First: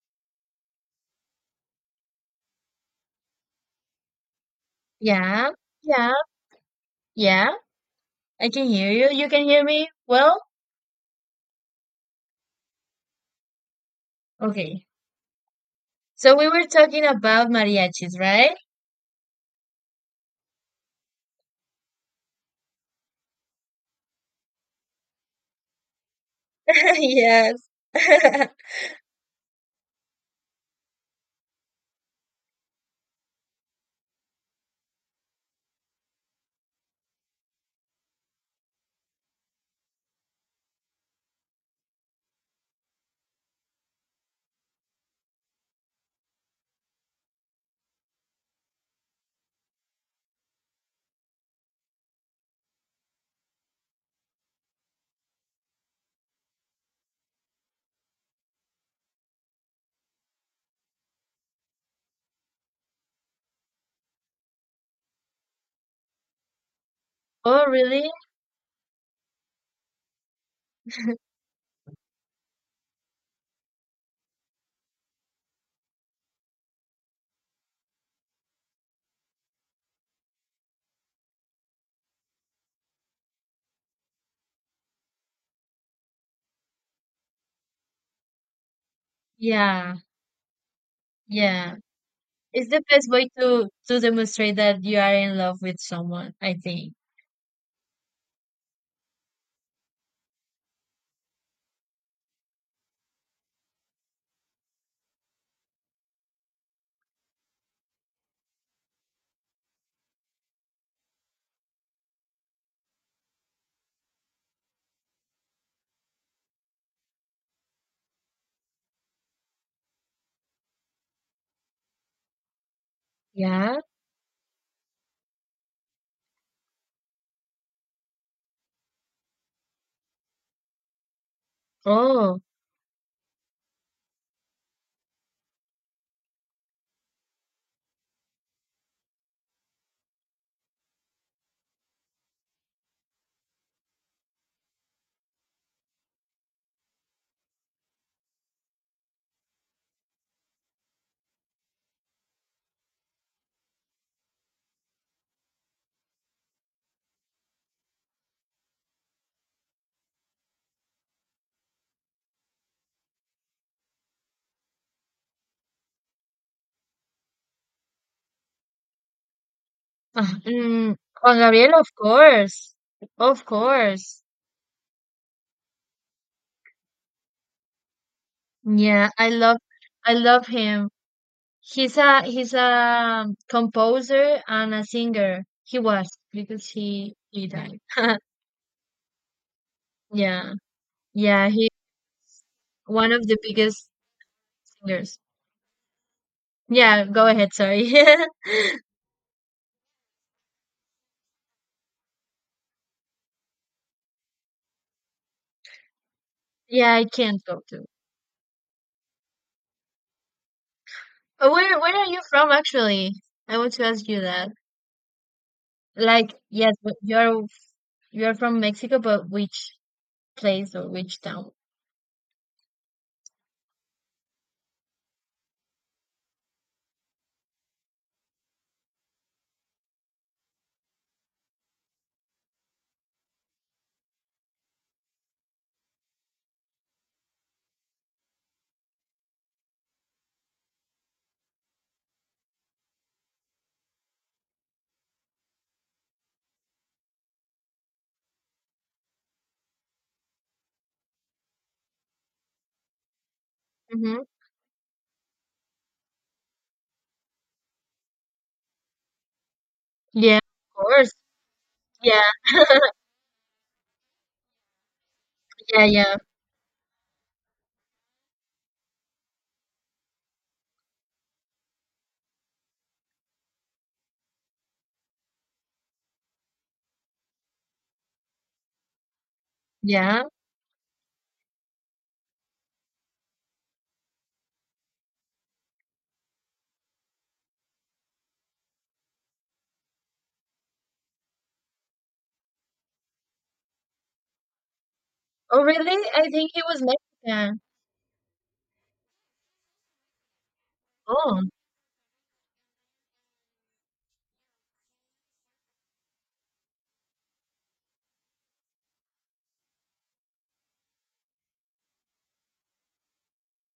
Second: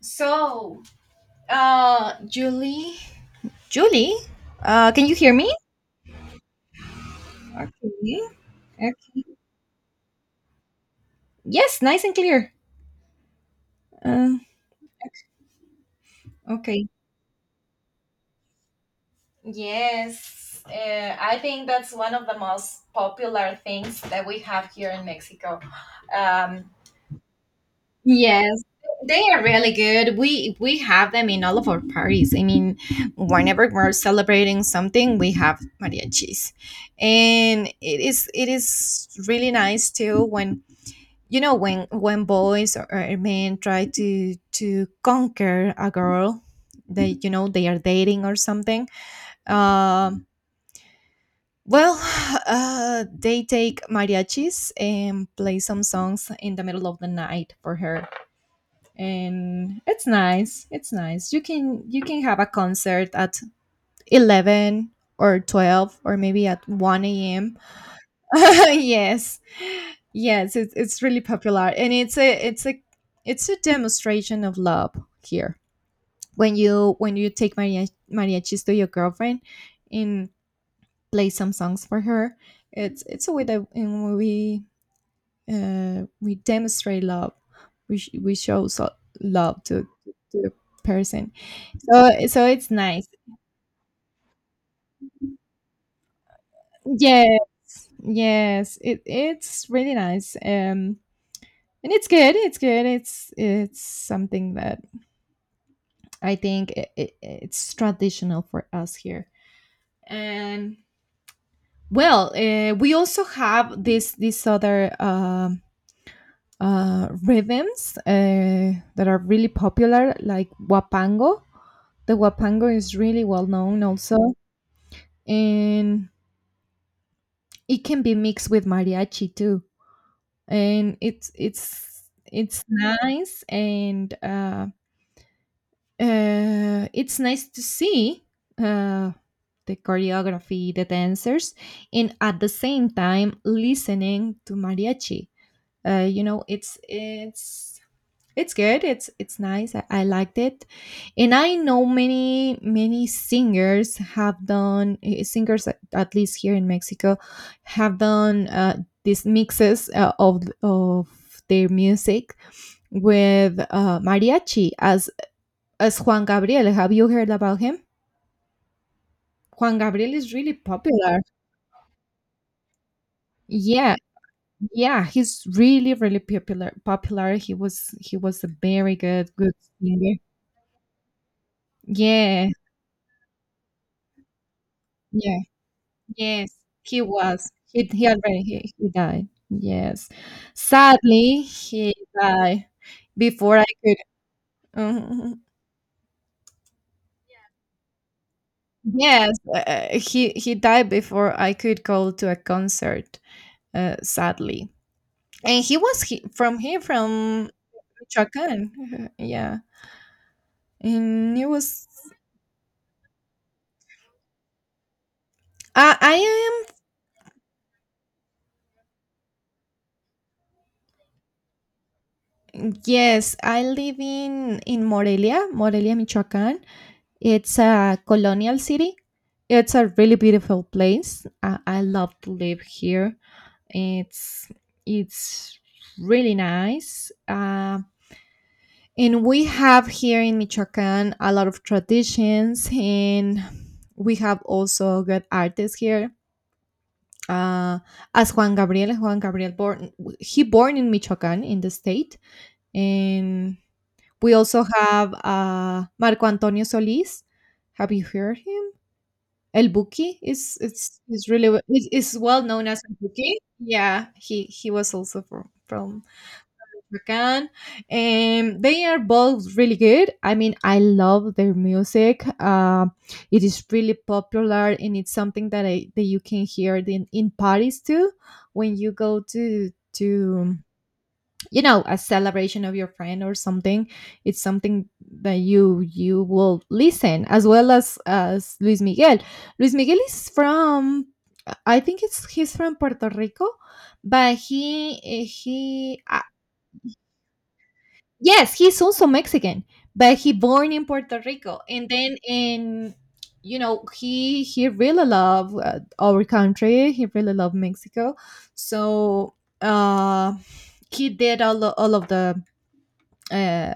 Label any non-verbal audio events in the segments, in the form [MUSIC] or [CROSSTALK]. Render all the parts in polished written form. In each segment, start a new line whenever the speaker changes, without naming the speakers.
So, Julie, Julie, can you hear
Yeah,
me?
yeah, yeah.
Okay,
I can hear you.
okay.
You can hear me? Well,
Yes, nice and clear. Uh,
okay. So we were
okay.
talking about mariachis, right?
Yes, I think that's one of the most popular things that we have here in Mexico. Um,
[LAUGHS] Yes. [LAUGHS]
Yes, they are really good. We have them in all of our parties. I mean, whenever we're celebrating something, we have mariachis, and it is really nice too when when boys or men try to conquer a girl that they are dating or something. Um well [SIGHS] they take mariachis and play some songs in the middle of the night for her. And it's nice. You can have a concert at 11 or 12 or maybe at 1 a.m.
Oh, really?
[LAUGHS] Yes, yes, it's really popular, and it's a demonstration of love here when you take mariachis to your girlfriend and play some songs for her. It's a way that, in we demonstrate love. We show so love to,
Yeah,
the person.
yeah.
So
It's
it's
the
nice.
best way to demonstrate that you are in love with someone, I think.
Yeah, yes it's really nice. And it's good it's good it's something that I think it's traditional for us here. And, well, we also have this other, rhythms, that are really popular, like wapango. The wapango is really well
Yeah.
known also, and it can be mixed with mariachi too, and it's it's
Oh.
it's nice. And it's nice to see, uh, the choreography, the dancers, and at the same time listening to mariachi. Uh, you know, it's it's it's good. It's nice. I liked it, and I know many singers have done, singers, at least here in Mexico, have done, these mixes, of their music with, mariachi, as Juan Gabriel. Have you heard about him? Juan Gabriel
Uh,
is really
mm,
popular.
Juan Gabriel, of course. Of
Yeah,
course.
yeah, he's really, really popular. Popular. He was a very
Yeah,
good
I
singer.
love him.
Yeah,
He's a composer and a
yeah,
singer. He was
yes,
because
he
he
was.
died.
He
[LAUGHS]
already, he died. Yes,
Yeah.
sadly
Yeah, he
he died
one of the
before I
biggest
could. [LAUGHS]
singers.
Mhm.
Yeah, go ahead, sorry. [LAUGHS]
Yes, he died before I could go to a concert. Sadly, and from here,
Yeah, I can't
from
go to.
Michoacan. [LAUGHS] Yeah. And it
Uh, Where
was,
where are you from actually? I want to ask you that.
I I
Like, yes,
am
but you're from Mexico, but which place or which town?
yes, I live in Morelia, Michoacán. It's a colonial city. It's a really beautiful place. I love to live here. It's it's really nice. And we have here in Michoacán a lot of traditions, and we have also good artists here, uh, as Juan Gabriel. Juan Gabriel born, he born in Michoacán, in the state, and
Mm-hmm.
we also have, Marco Antonio Solís. Have you heard him? El Buki,
Yeah,
is
of
it's
course.
is really is
Yeah,
well known as El Buki. Yeah, he was also from
yeah,
from
yeah.
African. And they are both really good. I mean, I love their music. It is really popular, and it's something that I that you can hear in parties too, when you go to
Yeah.
to a celebration of your friend or something. It's something that you will listen, as well as Luis Miguel. Luis Miguel is from. I think it's he's from Puerto Rico, but
Oh,
he...
really? I think he was Mexican.
Yes, he's also Mexican, but he born in Puerto
Oh,
Rico, and then in, he really love, our country. He really love Mexico, so, uh, he did, all of the, uh,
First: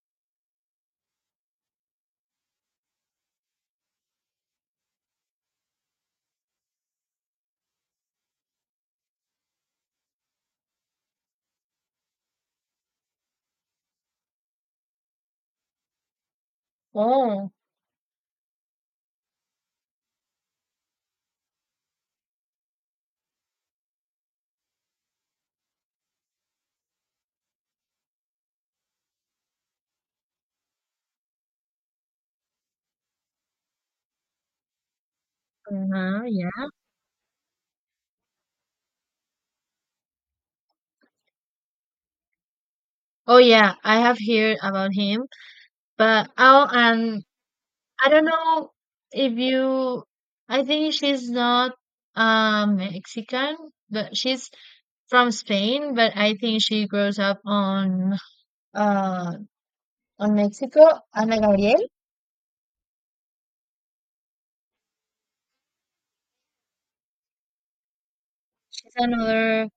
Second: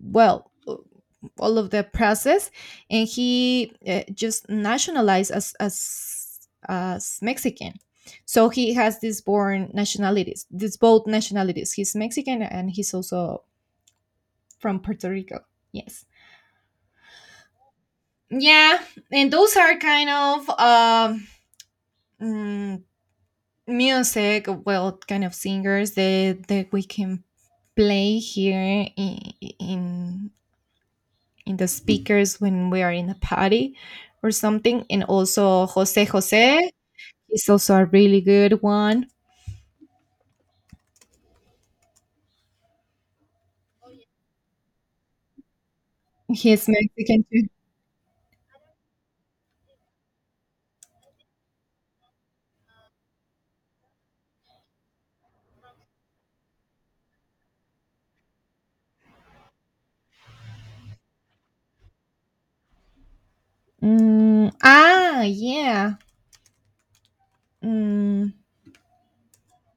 well, all of the process, and he, just nationalized as, as Mexican. So he has these born nationalities, these both nationalities. He's Mexican and he's also from Puerto Rico. Yes.
oh.
Yeah, and those are kind of, mm, music, well, kind of singers that we can play here in in the speakers when we are in a party or something. And also Jose
Uh-huh, yeah.
Jose is also a really good one.
Oh yeah, I have heard about him, but
He's
oh, and
Mexican too.
I don't know if you. I think she's not Mexican, but she's from Spain. But I think she grows up uh on Mexico. Ana Gabriel.
Mm, ah, yeah. Mm,
She's another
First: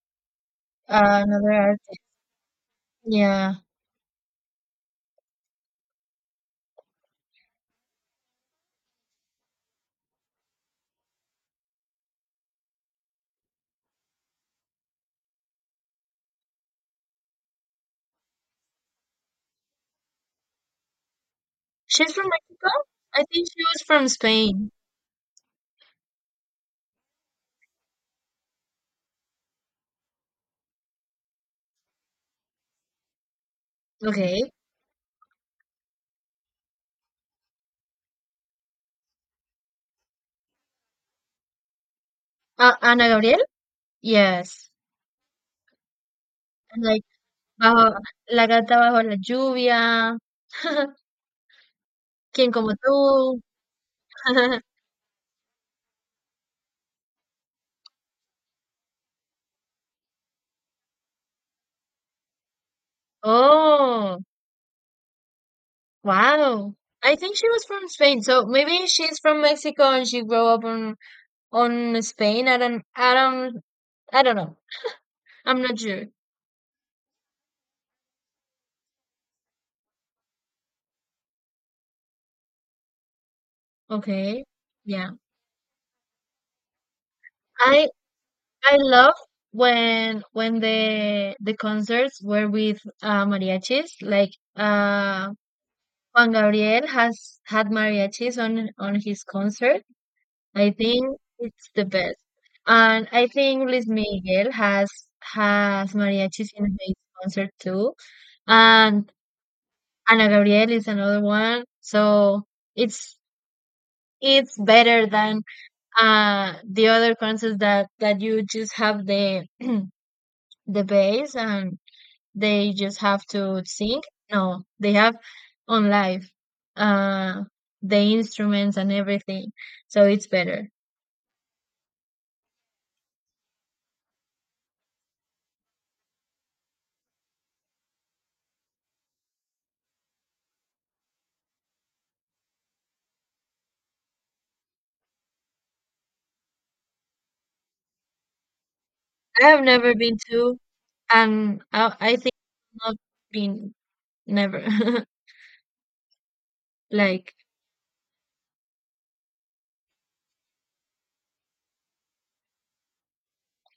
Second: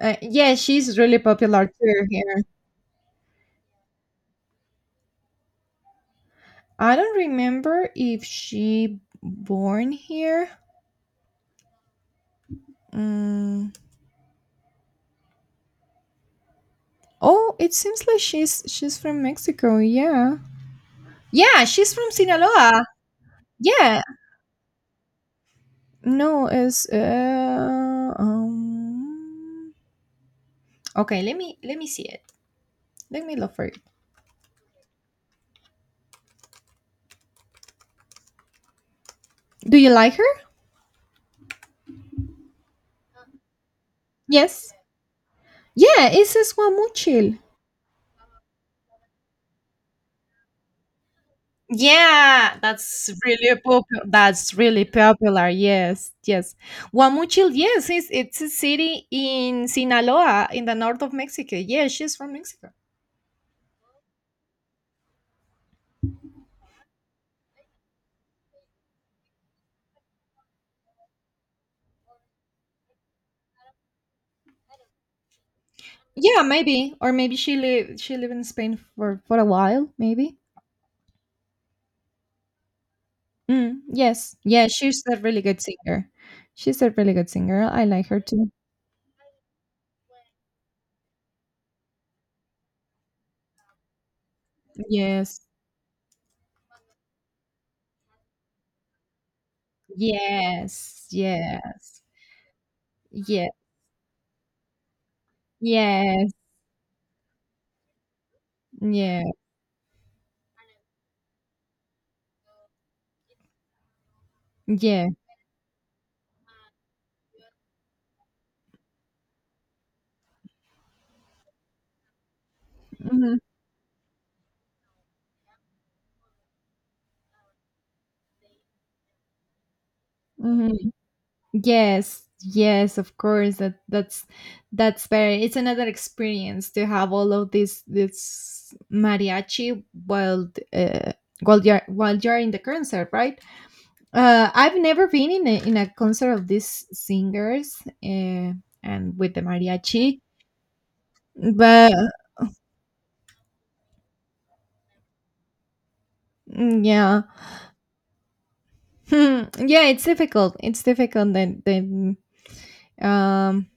yeah, she's really
uh, another
popular
artist.
too here.
Yeah,
I don't remember if she born here. Mm. Oh, it seems like she's from Mexico. Yeah, yeah, she's from
she's from Mexico.
Sinaloa.
I think she was
Yeah.
from Spain.
No, it's um. Okay, let me see it. Let me look for it.
Okay.
Do you like her?
Ana Gabriel. Yes.
Yes. Yeah, it's Esquamuchil.
Bajo la carta bajo la lluvia, [LAUGHS] Quién
Yeah,
como
that's
tú.
really popular. That's
[LAUGHS]
really popular. Yes, yes. Guamuchil, yes, it's a city in Sinaloa, in the north of Mexico. Yeah, she's from Mexico.
Oh, wow. I think she was from Spain, so maybe she's from Mexico and she grew up on Spain. I don't know. I'm not sure.
Yeah, maybe, or maybe she lived in Spain for a while. Maybe. Mm, yes,
Okay.
yeah, she's
Yeah.
a really good singer. She's a really good singer. I
I
like her too.
I love when the concerts were with mariachis. Like, uh,
Yes,
Juan Gabriel has had mariachis on his concert. I think
yes,
it's the
yes,
best. And I
yeah,
think Luis Miguel has
yes,
mariachis in his concert too. And
yeah,
Ana Gabriel is another one. So it's it's better
yeah.
than the other concerts that you just have the [CLEARS THROAT] the bass, and they just have to sing. No, they have on live uh the instruments and everything. So it's better.
Hmm. Yes, yes, of course. That's very. It's another experience to have all of this mariachi while, while you're in the concert, right? I've never been in a concert of these singers, uh, and with the
I have never been
mariachi,
to, and
but,
I think not been never. [LAUGHS]
mm, yeah.
Like,
[LAUGHS] Hmm, yeah, it's difficult. It's difficult. Then um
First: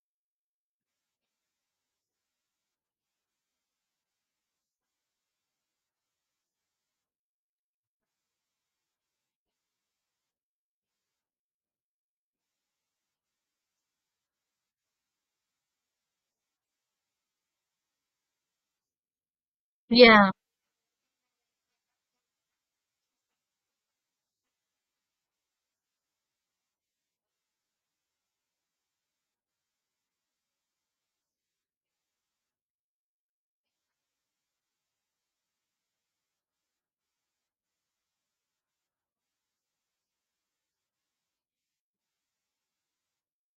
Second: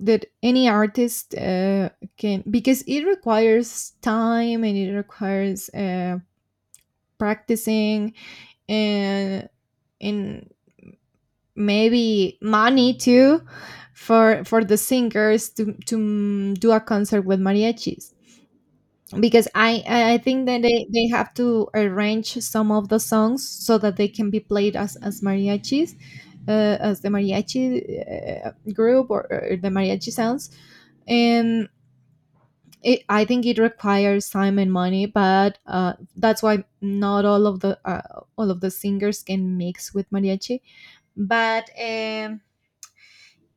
that any artist, can, because it requires time and it requires, practicing, and and maybe money too, for the singers to, do a concert with mariachis, because I
yeah,
think that they have to arrange some of the songs so that they can be played as, mariachis, as the mariachi, group, or, the mariachi sounds. And I think it requires time and money, but, that's why not all of the, all of the singers can mix with mariachi. But,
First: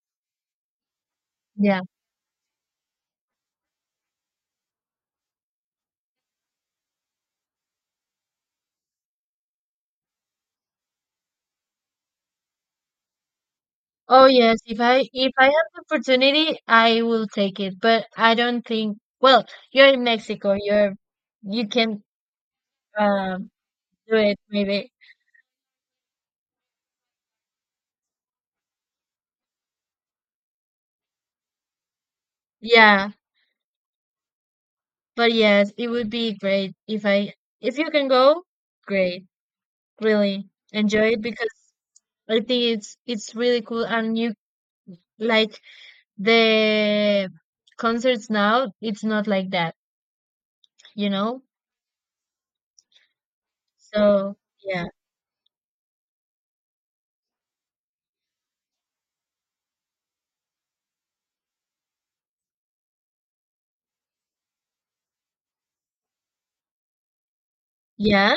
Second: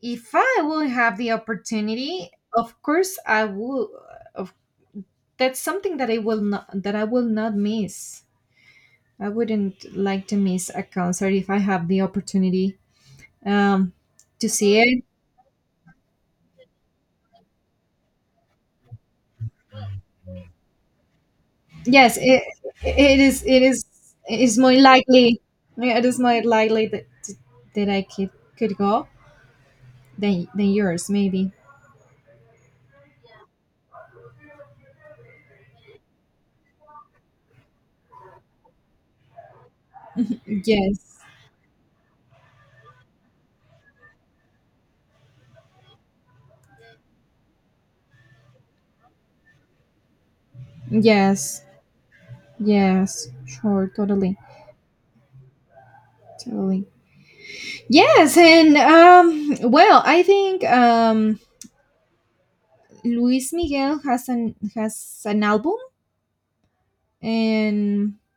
if I will have the
yeah.
opportunity, of course I will. Of, that's something that I will not, that I will not miss. I wouldn't like to miss a concert if I have the opportunity, um,
Oh
to
yes,
see it.
if I have the opportunity, I will take it. But I don't think. Well, you're in Mexico. You can
Yes, it is.
um
It is.
do it
It is more
maybe.
likely. Yeah, it is more likely that I could go than yours, maybe.
Yeah, but yes, it would be great if you can go. Great, really enjoy
Yes.
it because I think it's really cool, and you like the concerts now, it's not like that, you know,
Yes. Yes. Sure.
so
Totally.
yeah.
Totally. Yes, and well, I think. Luis Miguel has an, has an album, and
Yeah,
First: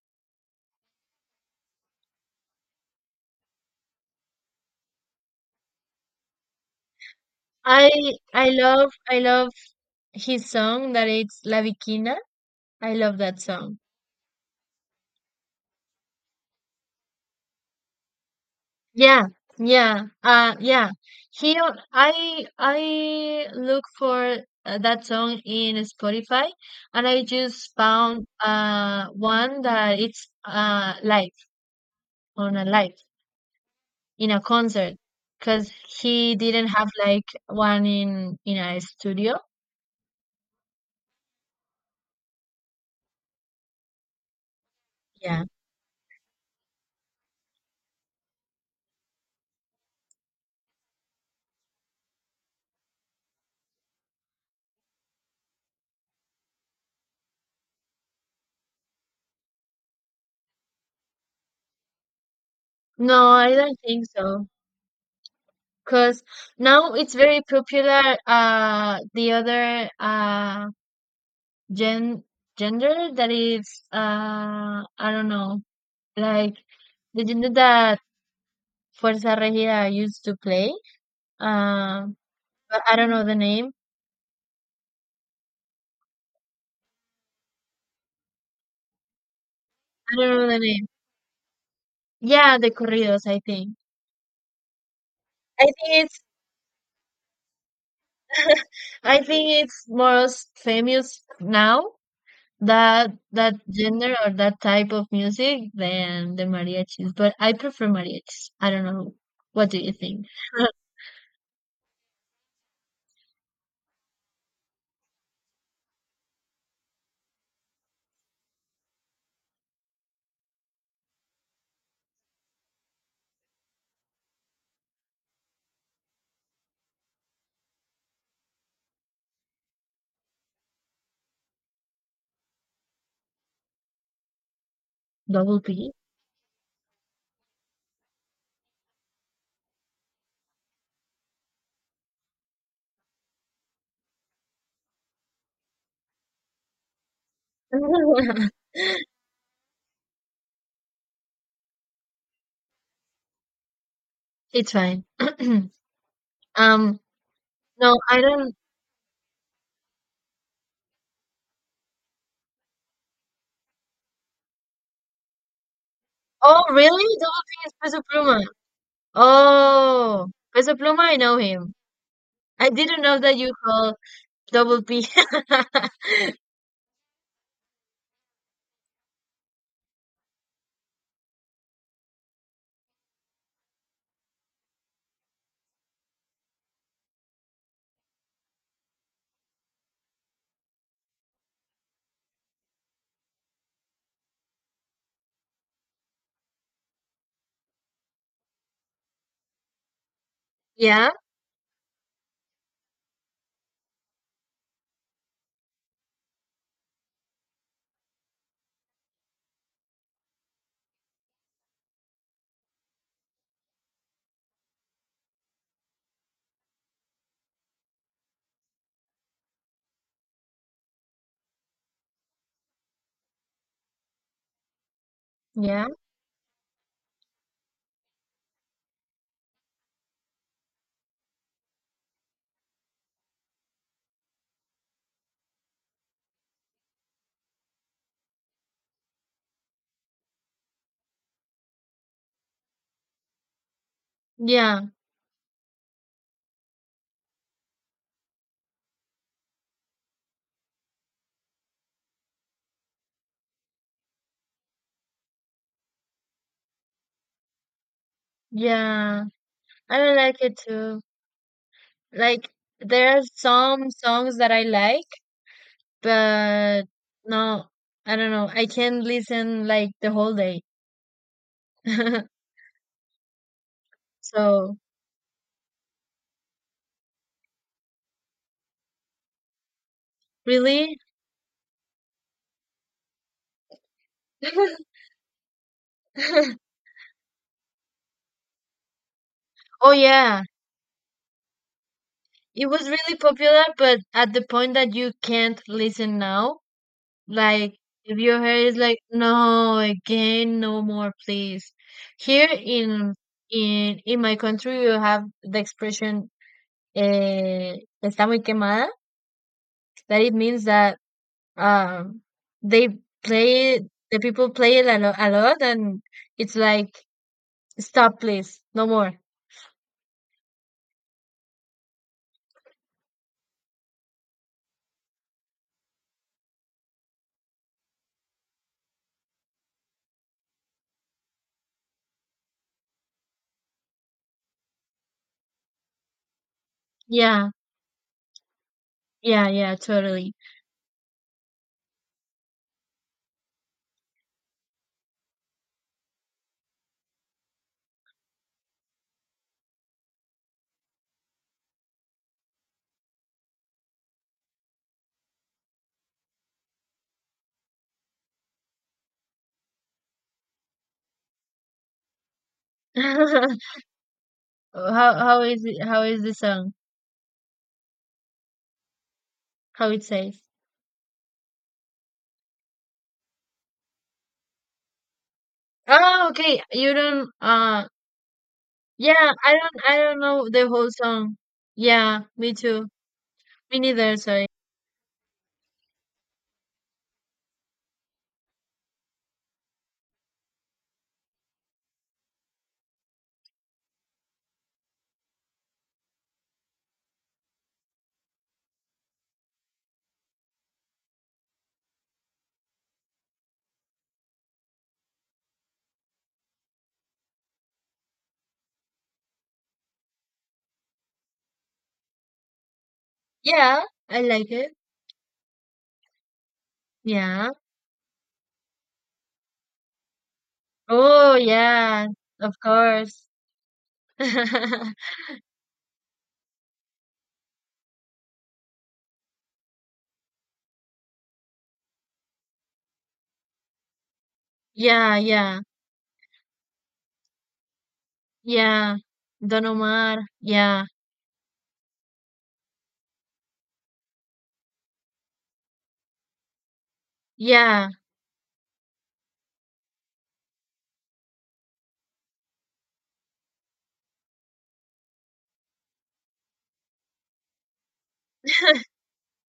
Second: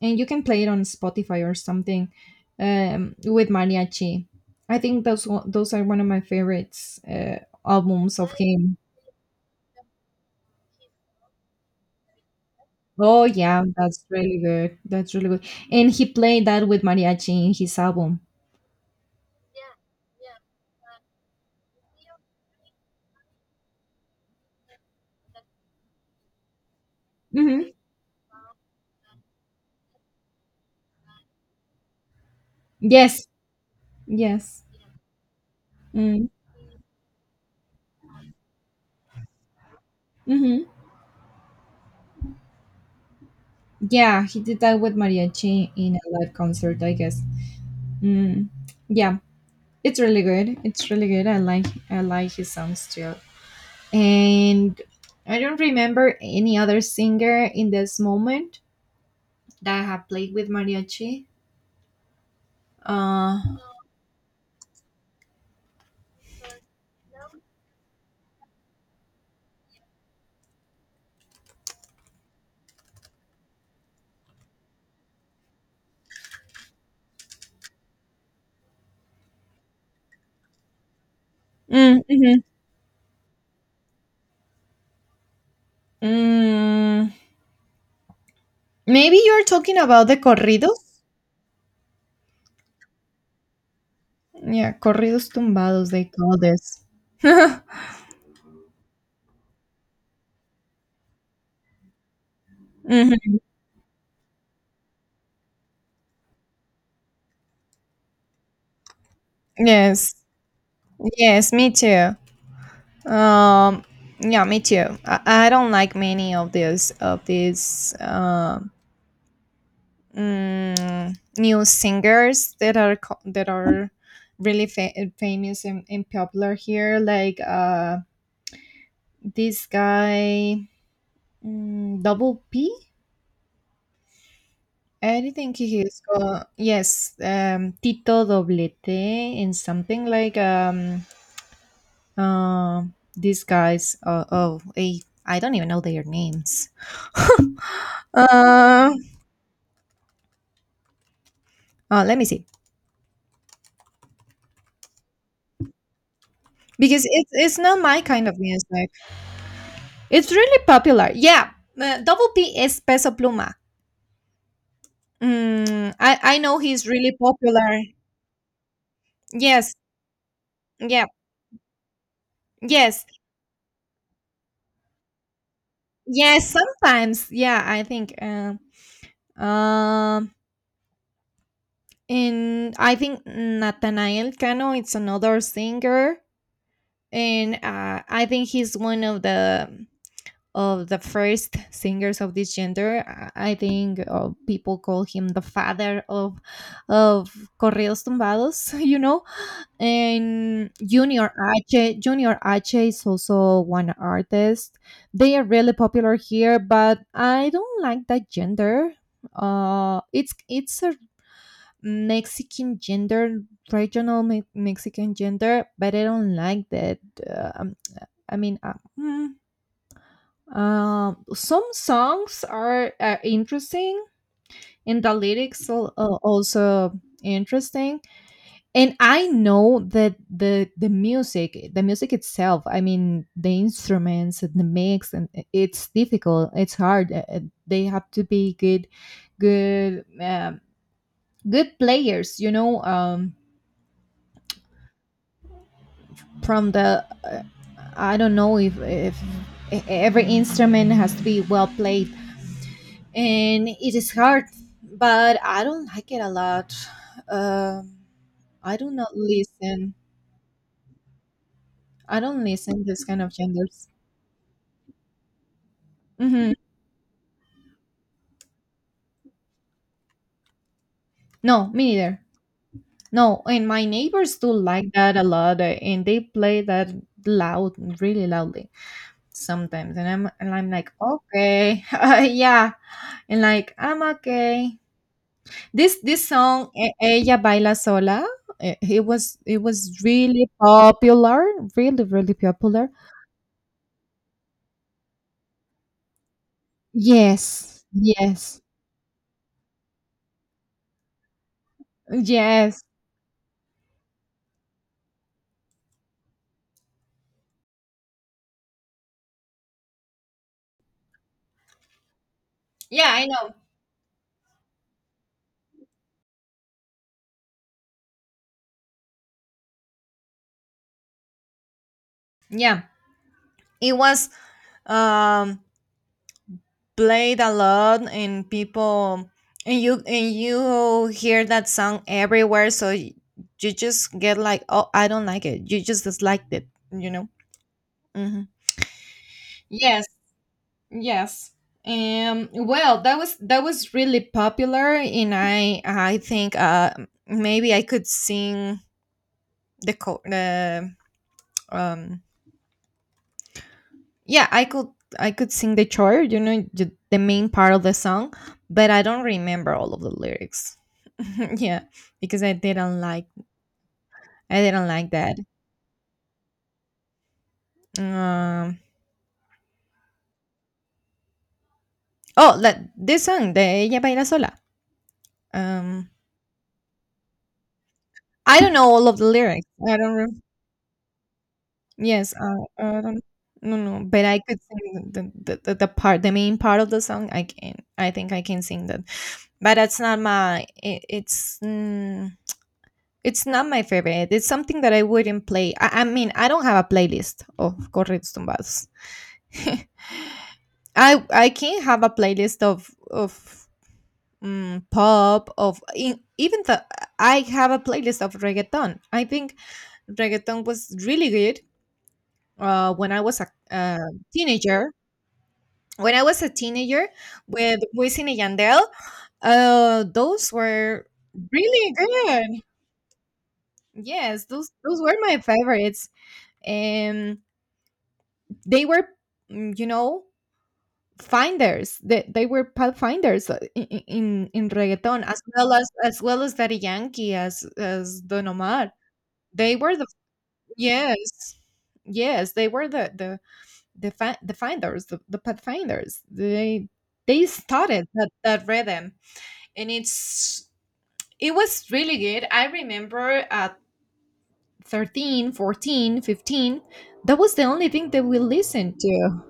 you can play it on Spotify or something, with mariachi. I think those are one of my favorites,
i
albums of him.
I love his song that it's la Bikina. I love
Oh
that
yeah,
song.
that's really good. That's really good. And he played that with mariachi in his album.
Yeah, yeah, yeah. He al- i i look for that song in Spotify, and I just
Hmm.
found one that it's live, on a live
Yes,
in a
yes.
concert, because
Mm.
he didn't have like one in a studio.
Hmm. Yeah, he did that with
Yeah.
mariachi in a live concert, I guess. Mm. Yeah, it's really good. It's really good. I like his songs too. And I don't remember any other singer in this moment that have played with mariachi.
No,
Uh,
I don't think so. Because now it's very popular. The other gen gender that is, I don't know, like the gender that Fuerza Regida used to play.
mm,
Uh,
mhm.
but I don't know the name.
Mm, maybe you're talking about
I
the
don't know the name.
corridos.
Yeah, the corridos. I think.
Yeah, corridos
I think
tumbados they
it's.
call this.
I think it's most famous now that
Mhm.
that gender or that type of music than the mariachis. But I prefer mariachis. I don't know. What do you
Yes,
think?
yes, me too. Um, yeah, me too. I don't like many of these new singers that are, that are really, famous and popular here, like, this guy, Double P, I think
Double
he
P?
is called. Yes, Tito Doblete, and something like, uh, these guys, oh, I don't even know their names.
[LAUGHS]
uh, Let me see,
It's fine. [CLEARS THROAT] Um,
because it's not
no,
my
I
kind of
don't.
music. It's really popular. Yeah, Double P is Peso Pluma. Mm, I know
Oh, really?
he's really
Double P is
popular.
Peso Pluma.
Yes,
Oh, Peso Pluma,
yeah,
I know him. I didn't
yes,
know that you call Double P. [LAUGHS]
yes. Sometimes, yeah, I think. Um, and I think Nathaniel Cano. It's another singer, and, I think he's one of the first singers of this gender. I think, people call him the father of corridos tumbados. [LAUGHS] And
Yeah,
Junior H. Junior H is also one artist. They are really popular here, but I don't like that gender. It's a Mexican gender, regional, Mexican gender, but I don't like that. uh, Um, I mean, hmm, some songs are interesting, and the lyrics,
yeah,
also interesting. And I know that the music itself. I mean, the instruments and the mix, and it's difficult, it's hard. They have to be, good um, good players.
yeah,
From the I don't know if e- every instrument has to be well played and it is hard but I don't like it a lot um i do not
yeah.
listen
I don't like it too.
I don't
Like,
listen this
there are
kind of genders.
some songs that I like,
Mm-hmm.
but no, I don't know. I can listen like the whole day.
No, me neither.
[LAUGHS]
No, and my neighbors do
So,
like that a lot, and they play that loud, really loudly sometimes. And I'm like,
really?
okay, [LAUGHS] yeah, and like, I'm okay.
[LAUGHS]
This song, Ella Baila Sola, it was it
Oh
was
yeah,
really popular, really, really
it was
popular.
really popular, but at the point that you can't listen now, like
Yes,
if your hair
yes,
is like, no, again, no more, please. Here
yes.
in in my country, you have the expression, eh, está muy quemada. That it means that um they
Yeah, I know.
play it, the people play it a lot, a lot, and it's like stop, please, no more.
Yeah, it was. Um, Played a lot. And people and you hear that song everywhere, so you just get like, oh, I don't like it. You just disliked it.
Yeah,
Hmm.
yeah, yeah,
Yes,
totally.
yes. Well, that was really popular, and I think maybe I could sing the um yeah, I could sing the chore, the main part of the song. But I don't remember all of the lyrics. [LAUGHS] Yeah, because
[LAUGHS] How,
I didn't like that.
is it, how is the song,
Um,
how it says?
oh, that this song, the Ella Baila Sola. Um,
Oh, okay, you don't
I don't know all of the
yeah, i
lyrics.
don't i
I don't.
don't know the whole song. Yeah,
Yes,
me too.
I don't. No,
Me
no,
neither,
but I
sorry.
could sing the part, the main part of the song. I can. I think I can sing that. But that's not my. It's not my favorite. It's something that I wouldn't play. I mean, I don't have a playlist of corridos tumbados. [LAUGHS] I can have a playlist of pop, even the— I have a playlist of reggaeton, I think. Reggaeton was really good when I was a
Yeah, I like it.
teenager. when i was a teenager
Yeah.
with Wisin and Yandel, those were
Oh
really
yeah, of
good.
course.
Yes, those were
[LAUGHS]
my favorites. And they were, mm, you know finders, they were pathfinders in
Yeah,
reggaeton, as
yeah.
well as— Daddy Yankee, as Don Omar.
Yeah, Don
They were the—
Omar. Yeah,
yes. Yes, they were the finders, the pathfinders. They
yeah.
started that rhythm. And it was really good. I remember at 13, 14, 15— that was the only thing that we listened
[LAUGHS]
to.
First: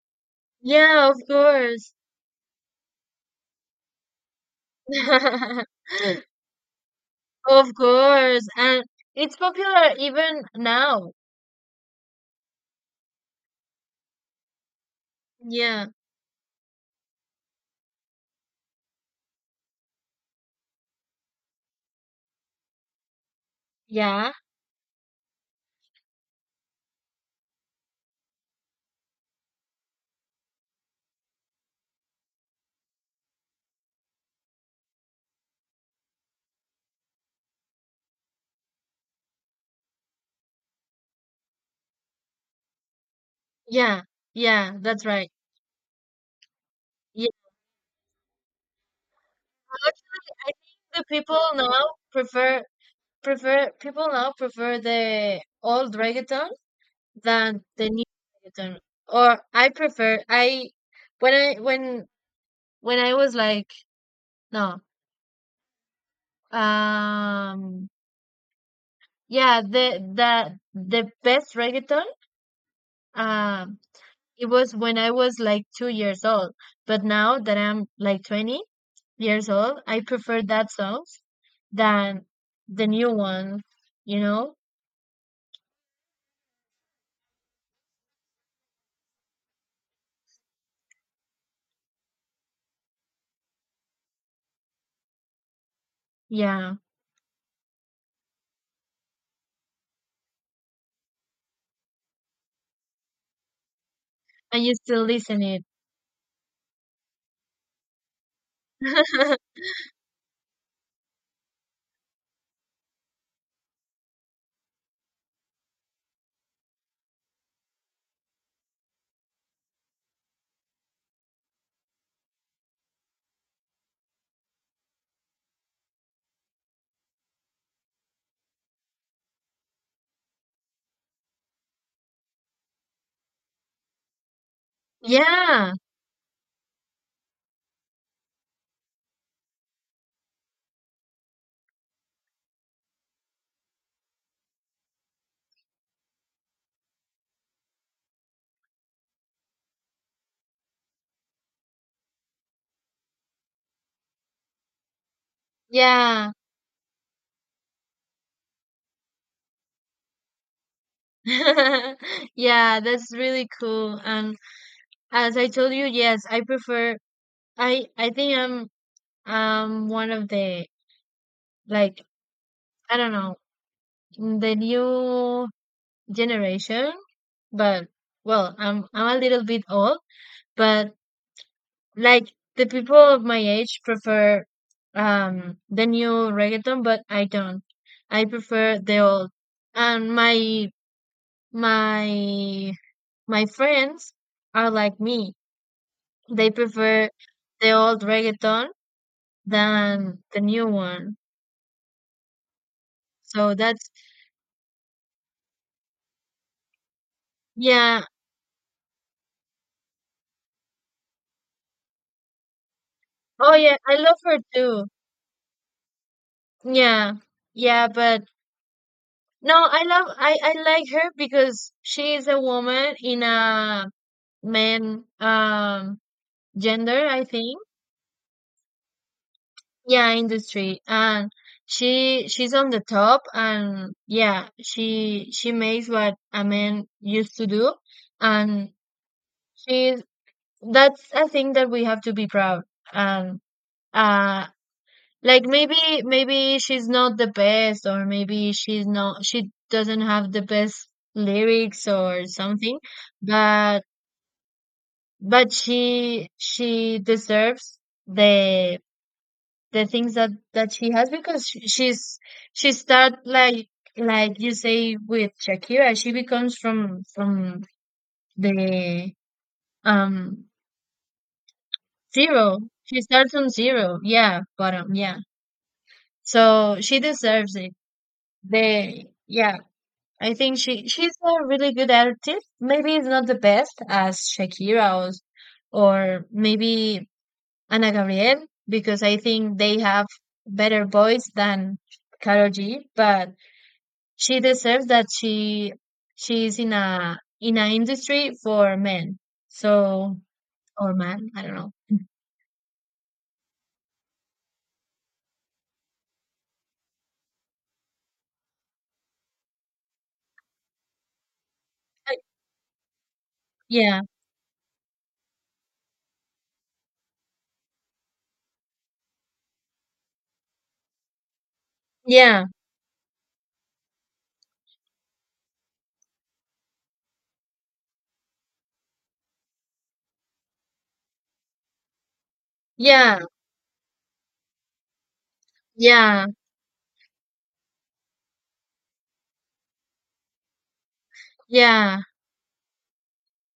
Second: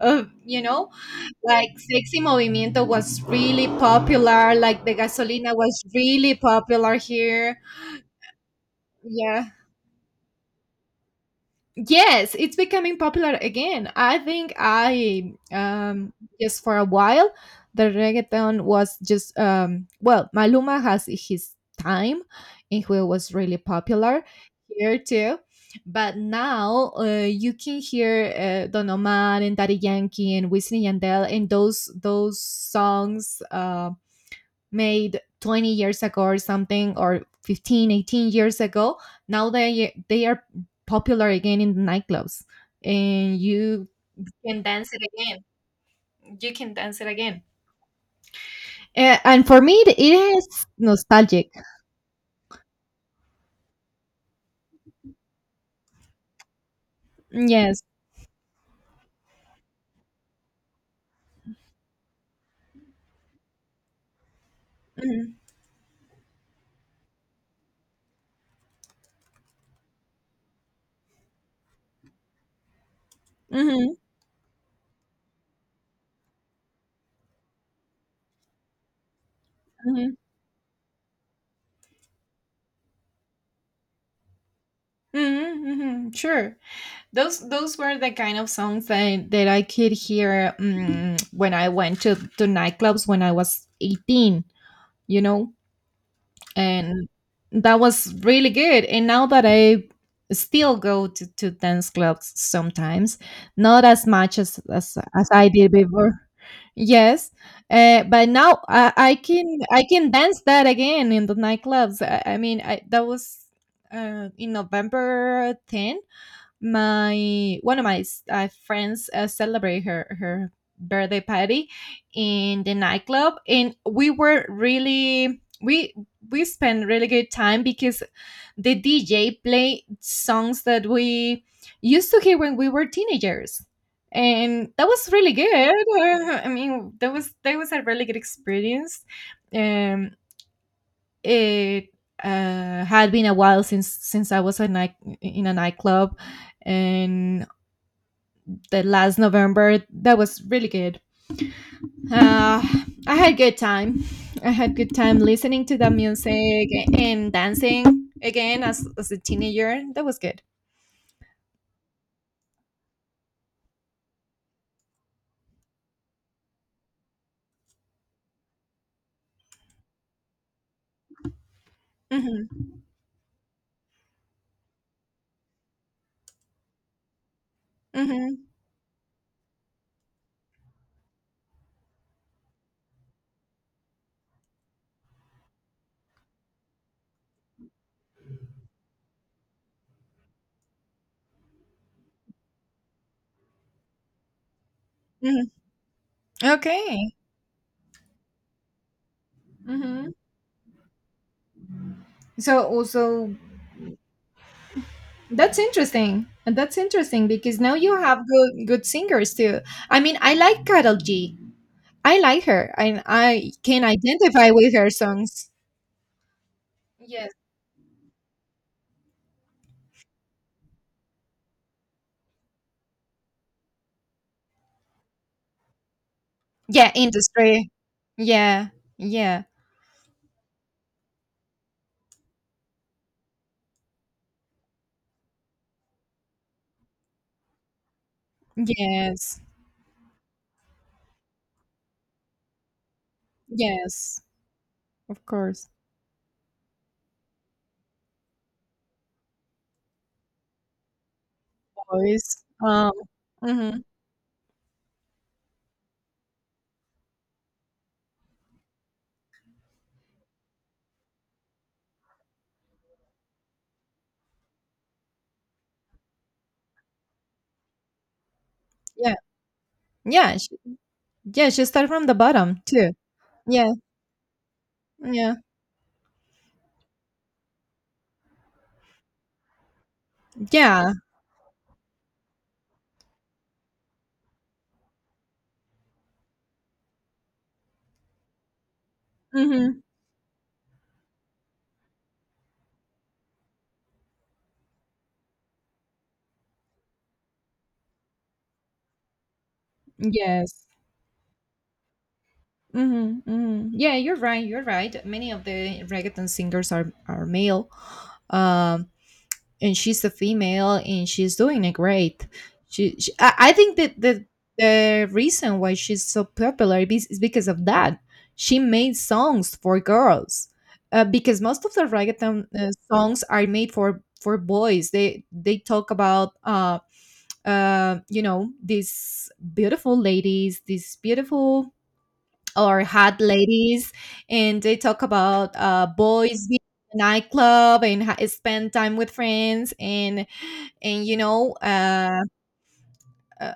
Uh, you know,
Yeah. Of
like
course,
Sexy Movimiento was really popular, like the Gasolina was
[LAUGHS]
really popular here.
of course, and it's
Yeah.
popular even now.
Yes, it's becoming popular again. I think I
Yeah,
just for a while the reggaeton was just, well, Maluma has his time, and he was really popular
yeah,
here too. But now you can hear Don Omar and Daddy Yankee and Wisin Yandel, and those songs made 20 years ago or something, or 15, 18 years ago. Now they are popular again in the nightclubs, and you
yeah,
can
yeah.
dance it
That's right.
again. You can dance it
Yeah.
again. And for me
But
it
I think
is
the people
nostalgic.
now prefer, the old reggaeton than
Yes.
the new reggaeton. Or I prefer, I when I was like no,
Mm-hmm.
um. Yeah, the the best reggaeton, um,
Mm-hmm.
it was when I was like 2 years old. But now that I'm like 20 years old, I
Mm-hmm.
prefer that songs than the new one, you know?
Mm-hmm. Mm-hmm. Sure. Those were the kind of songs that I could hear when I went to nightclubs when I was 18, you know?
Yeah.
And that was really good. And now that I still go to dance clubs sometimes— not as much as
And you
as,
still
as
listen
I
it.
did before. Yes. But now
[LAUGHS]
I can dance that again in the nightclubs. I mean, that was in November 10, my one of my friends celebrate her birthday party in the nightclub. And we spent really good time, because the DJ played songs that we used to hear when we were teenagers, and that was really good.
Yeah.
[LAUGHS] I mean, that was a really good experience. Um it Had been a while since I was a night— in a nightclub. And the last November that was really good. Uh, I had good time. I had good time listening to the
Yeah.
music and dancing again as a teenager. That was good.
[LAUGHS] Yeah, that's really cool. And as I told you, yes, I prefer, I think I'm one of the, like,
Mm-hmm,
I don't know, the new generation, but
mm-hmm.
well, I'm a little bit old, but like the people of my age prefer the new reggaeton, but I don't. I prefer the old. And my my friends are like me.
Hmm.
They prefer
Okay.
the old reggaeton
Hmm.
than the new one.
So also—
So that's
that's interesting. And that's interesting because now you
yeah.
have good good singers too. I mean, I like Carol G. I like her, and I
Oh yeah,
can
I love her
identify with
too.
her songs.
Yeah.
Yes.
Yeah, but no, I love, I like her because she is a woman in a man
Yeah,
gender, I think.
industry. Yeah. Yeah.
Yeah, industry. And she's on the top, and yeah, she makes what a man used to do, and
Yes.
she's that's a thing that we have to be proud. And
Yes.
uh,
Of
like
course.
maybe, she's not the best, or maybe she's not, she doesn't have the best lyrics
Always.
or something, but
Mhm.
she deserves the the things that that she has because she start, like you say, with Shakira, she becomes from the
Yeah. Yeah.
um
Yeah, she started from the
zero.
bottom too.
She starts from
Yeah.
zero. Yeah, bottom. Yeah.
Yeah.
So she deserves it. The yeah, I think,
Yeah.
she's a really good artist. Maybe it's not the best as Shakira, or maybe Ana Gabriel, because I think they
Mhm.
have better voice than Karol G. But she deserves that she is in a, in an industry for men. So
Yes.
or man, I don't know.
Mm-hmm, mm-hmm. Yeah, you're right. You're right. Many of the reggaeton singers are male, um, and she's a female, and she's doing it
I-
great. She I think that
Yeah,
the reason why she's so popular is because of that. She made songs for girls, because most of the
yeah,
reggaeton songs are made for boys. They talk about these beautiful ladies, these beautiful— or
yeah,
hot ladies, and they talk about
yeah,
boys being in a nightclub, and spend time with friends, and you know
yeah,
uh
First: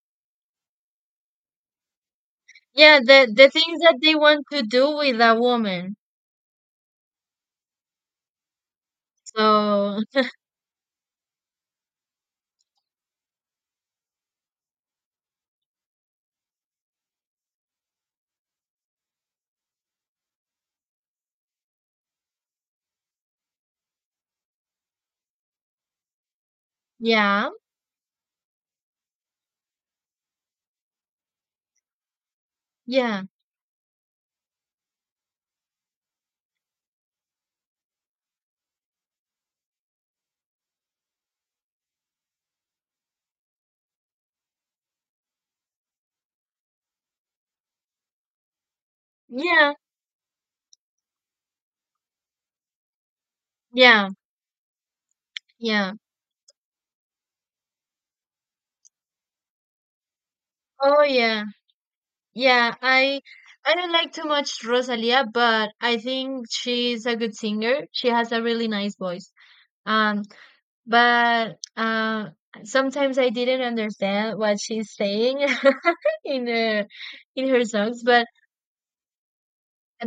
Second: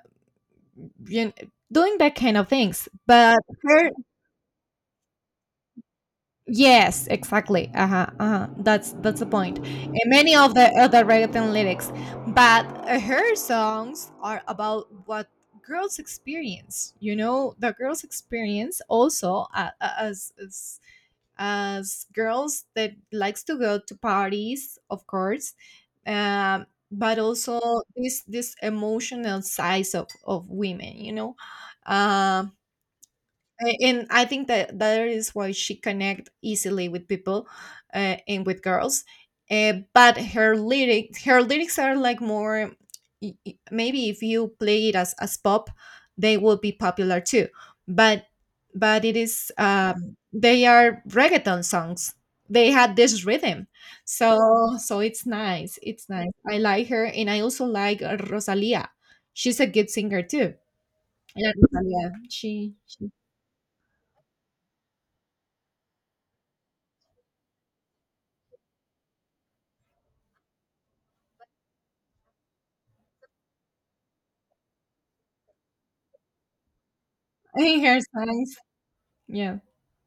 doing that kind of things.
yeah. The
But
things
her,
that they want to do with a woman.
yes, exactly. Uh huh. Uh-huh. That's the point.
So
And many of the other reggaeton lyrics— but her songs are about what girls experience, the girls experience also, as girls that likes to go to parties, of course.
[LAUGHS]
But
yeah.
also this emotional size of women. Um.
Yeah,
A- and I think that that is why she connect easily with people, and with girls. But her lyrics are like more— maybe if you play it as pop, they will be popular too. But it is,
yeah,
they are reggaeton songs. They had this rhythm.
yeah,
So it's nice.
yeah.
It's nice. I like her, and I also like Rosalia. She's a good singer too.
Oh yeah,
Yeah, Rosalia.
yeah.
She
I don't like too much Rosalia, but I think she's a good singer. She has a really nice voice. Um, but sometimes I didn't understand what she's saying [LAUGHS] in her, in her
He
songs.
hears
But
songs. Yeah.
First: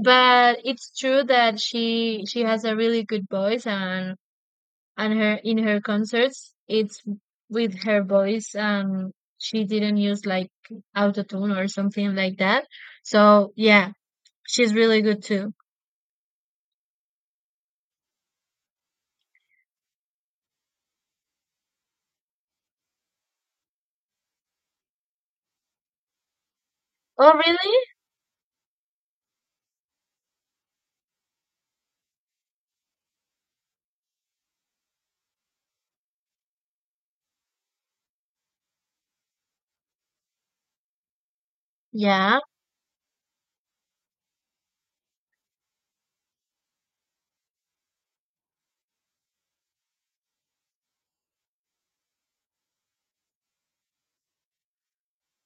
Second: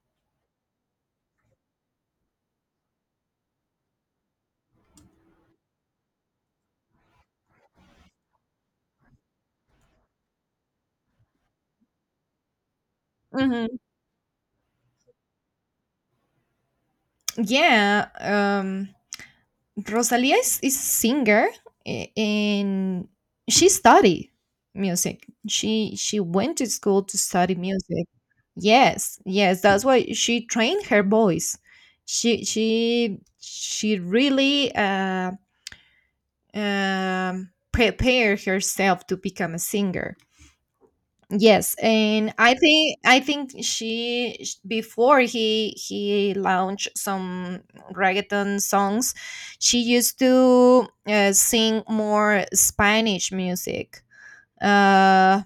it's true that she has a really good voice, and her in her concerts it's with her voice, she didn't use like autotune or something like that, so
Hmm.
yeah, she's really good too.
Yeah. Rosalia is a singer, a- and she study music. She went to school to
Oh,
study
really.
music. Yes, yes, that's why she trained her voice. She really prepared herself to become a singer. Yes, and
Yeah,
I think before he launched some reggaeton songs, she used to sing more Spanish music. Uh,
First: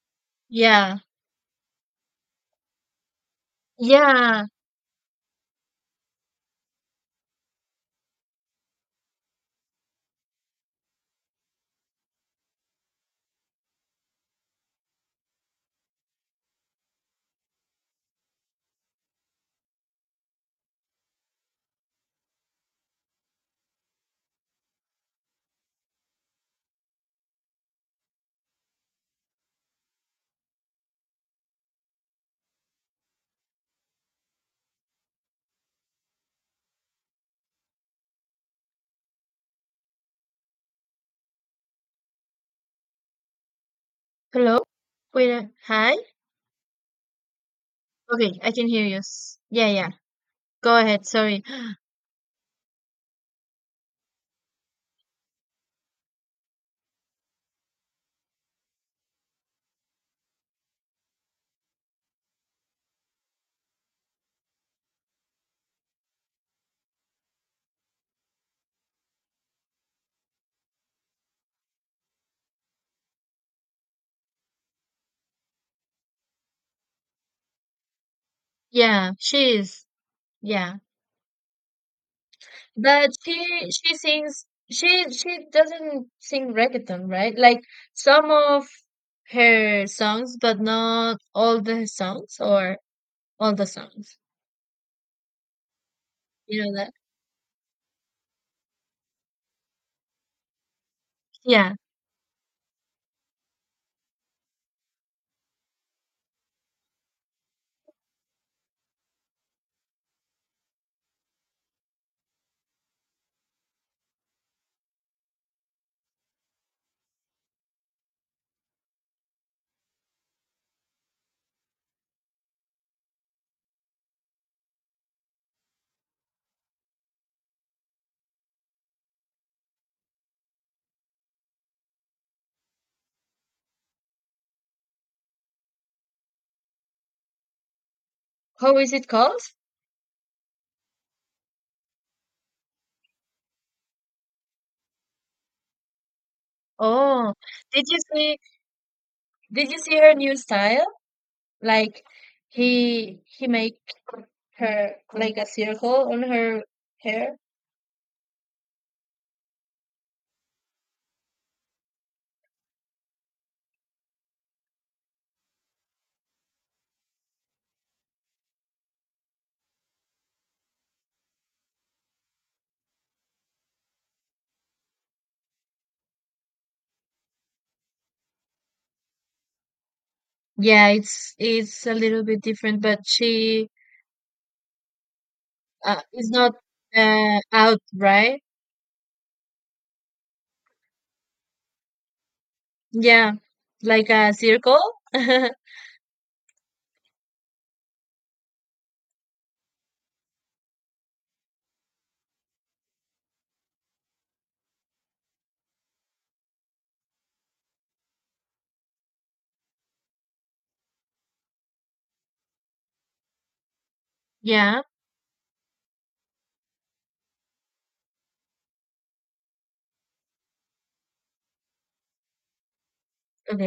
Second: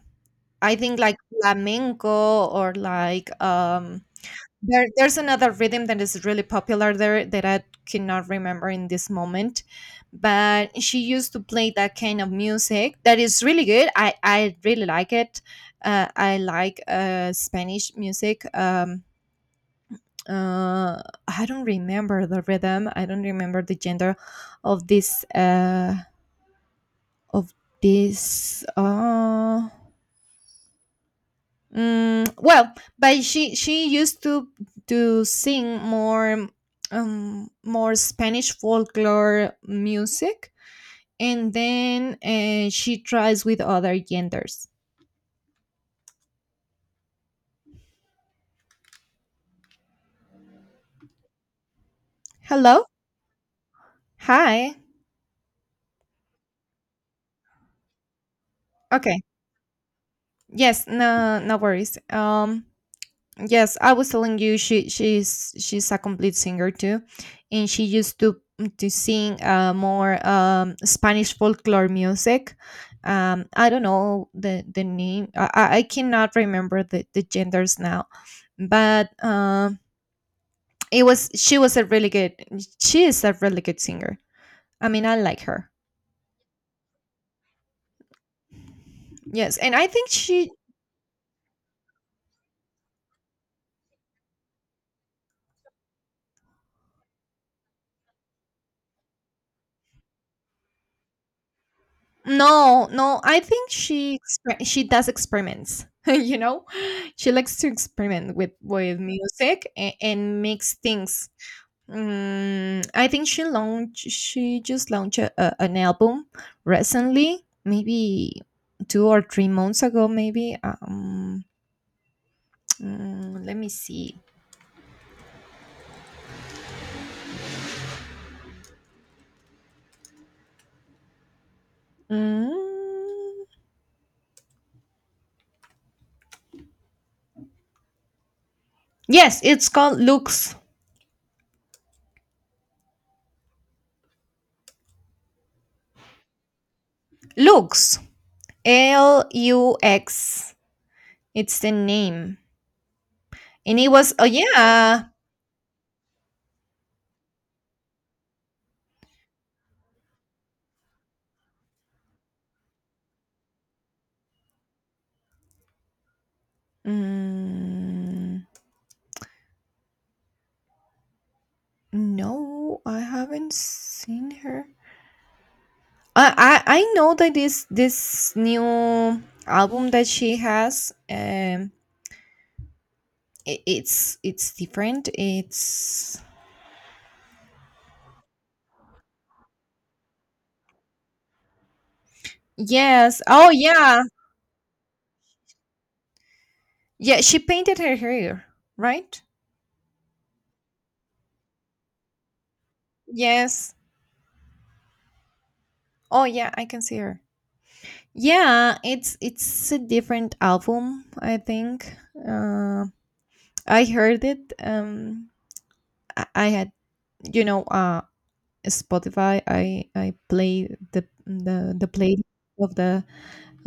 I
yeah,
think like flamenco, or like
yeah.
there's another rhythm that is really popular there that I cannot remember in this moment. But she used to play that kind of music that is really good. I really like it. I like Spanish music. Uh, I don't remember the rhythm. I don't remember the gender of this of this. Well, but she used to sing more more Spanish folklore music, and then she tries with other
Hello.
genders.
Wait, a- hi. Okay, I can hear you. S- yeah, yeah. Go ahead, sorry.
Hello, hi. Okay, yes, no worries. Yes, I was telling you she's a complete singer too, and she used to sing, more Spanish folklore music. I don't know the name. I cannot remember the genders now,
[GASPS]
but
Yeah, she is. Yeah.
it was she was a really good. She
But
is a really
she
good
she
singer.
sings,
I mean, I like
she
her.
doesn't sing reggaeton, right? Like some of
Yes, and
her
I think
songs,
she—
but not all the songs or all the songs. You know that? Yeah.
no, no, I think she does experiments. [LAUGHS] You know, she likes to experiment with music, and mix things. Mm, I think she just launched an album recently, maybe 2 or 3 months ago. Maybe [TSK] mm, let me see. Mm,
How is it called?
yes, it's called Lux
Oh, did you
Lux
see,
L U
her new
X.
style?
It's the
Like,
name.
he
And
make
it was— oh
her
yeah.
like a circle on her hair.
Mm, no, I haven't seen her. I know that this new album that she
Yeah,
has,
it's it's a little bit different, but
I
she,
it's different. It's—
is not, out, right?
yes.
Yeah,
Oh yeah.
like a circle. [LAUGHS]
Yeah, she painted her hair, right? Yes. Oh yeah, I can see her. Yeah, it's a different album, I think. Uh, I heard it.
Yeah,
I had— you know um Spotify, I play the play of the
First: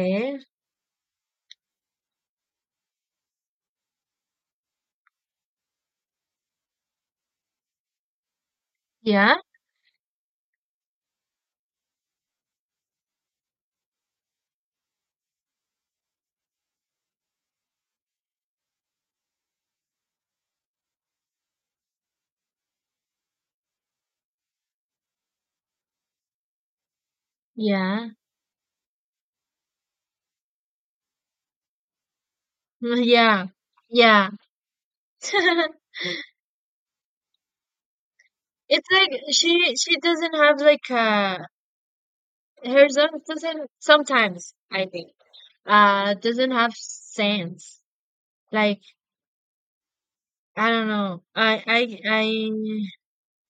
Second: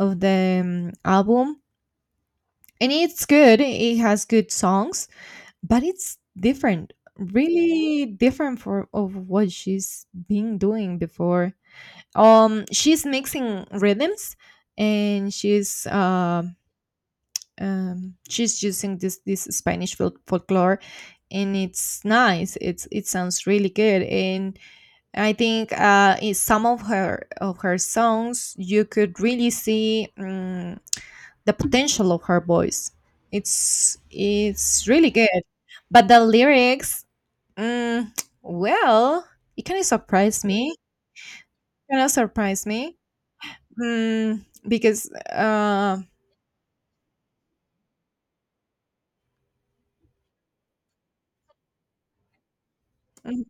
of the album, and it's good. It has good songs, but it's different, really different for of
Yeah,
what she's been doing before. She's mixing rhythms, and she's using this Spanish folklore, and it's nice. It sounds really good, and I think in some of her
yeah.
songs, you could really see, the potential of her
[LAUGHS]
voice.
Yeah,
It's
yeah.
it's really good,
[LAUGHS]
but the lyrics, mm,
It's like,
well, it kind of
she doesn't
surprised
have
me.
like, uh,
Kind of surprised
her
me,
son doesn't, sometimes I
because
think, uh, doesn't have sense. Like, I don't know. I
mm,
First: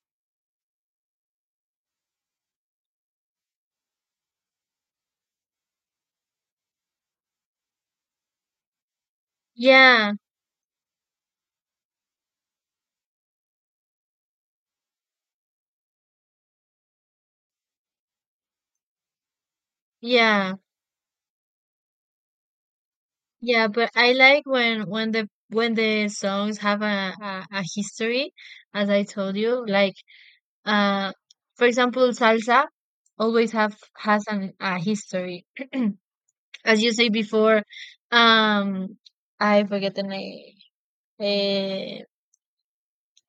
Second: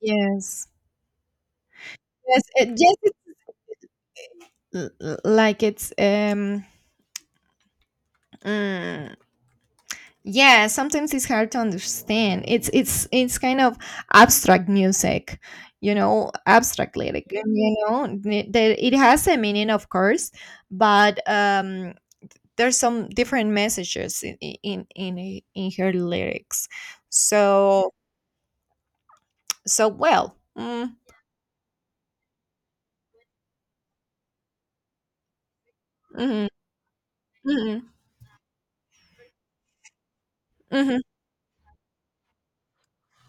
yes, yes, yes, like mm,
yeah,
yeah, sometimes it's hard to understand. It's kind of abstract music, abstract lyric, you know, that it has a meaning, of course,
yeah,
but there's some different
yeah. But I
messages in
like when,
in in,
the,
in in
when
her
the songs
lyrics.
have a, a
So
history, as I told you, like,
well,
uh, for example, salsa always have, has an, a history.
mhm,
As you say before,
mhm,
um, I forget the name.
mhm,
Eh,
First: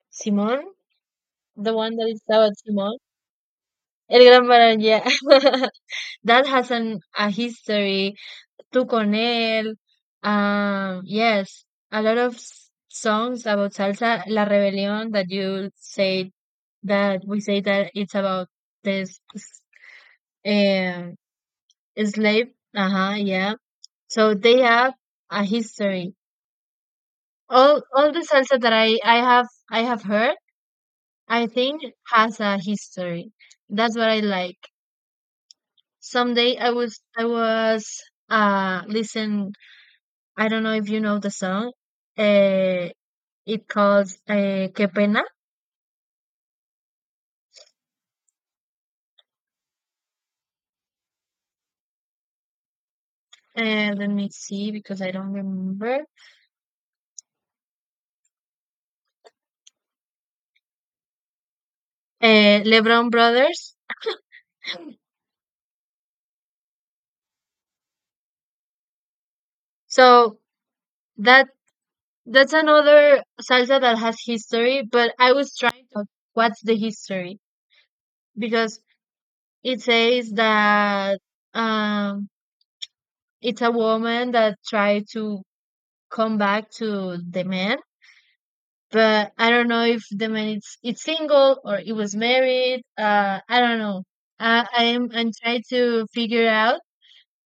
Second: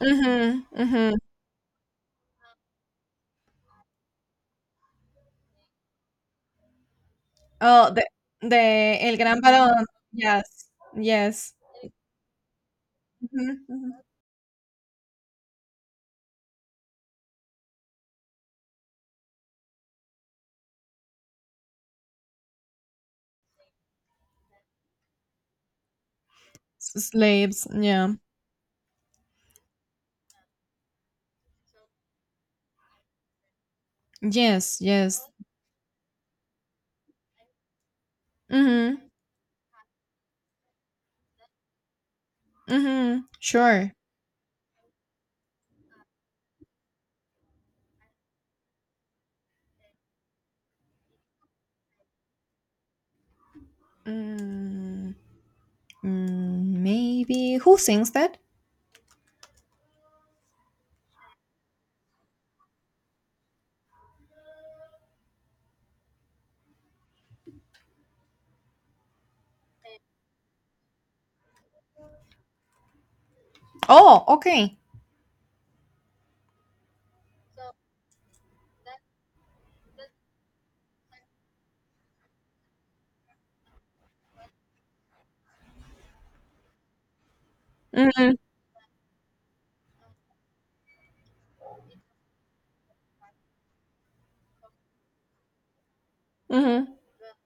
mhm,
Simon,
mhm.
the one that is about Simon. El Gran Barón, yeah. [LAUGHS] That has an a
Oh,
history.
the
Tú con
el gran
él.
varón, yes, yes.
Yes, a lot of s- songs
Mhm,
about
mhm.
salsa. La Rebelión, that you say that we say, that it's about this, um slave. Uh-huh, yeah. So they have a history.
Slaves,
All
yeah.
the salsa that I have, I have heard, I think has a history. That's what I like.
Yes, yes.
Someday I was, uh,
Mhm.
listen, I don't know if you know the song. Uh,
Mhm.
it
Sure.
calls, uh, Que Pena. Let me see because I
Mm,
don't remember.
mm, maybe who sings that?
LeBron Brothers. So that, that's another salsa that has
Oh, okay.
history, but I was trying to, what's the history, because it says that, um, it's a woman that tried to come back to the man,
Mhm.
but I don't know if the man it's, single or it was married. I don't know. I'm trying to figure out
Mhm.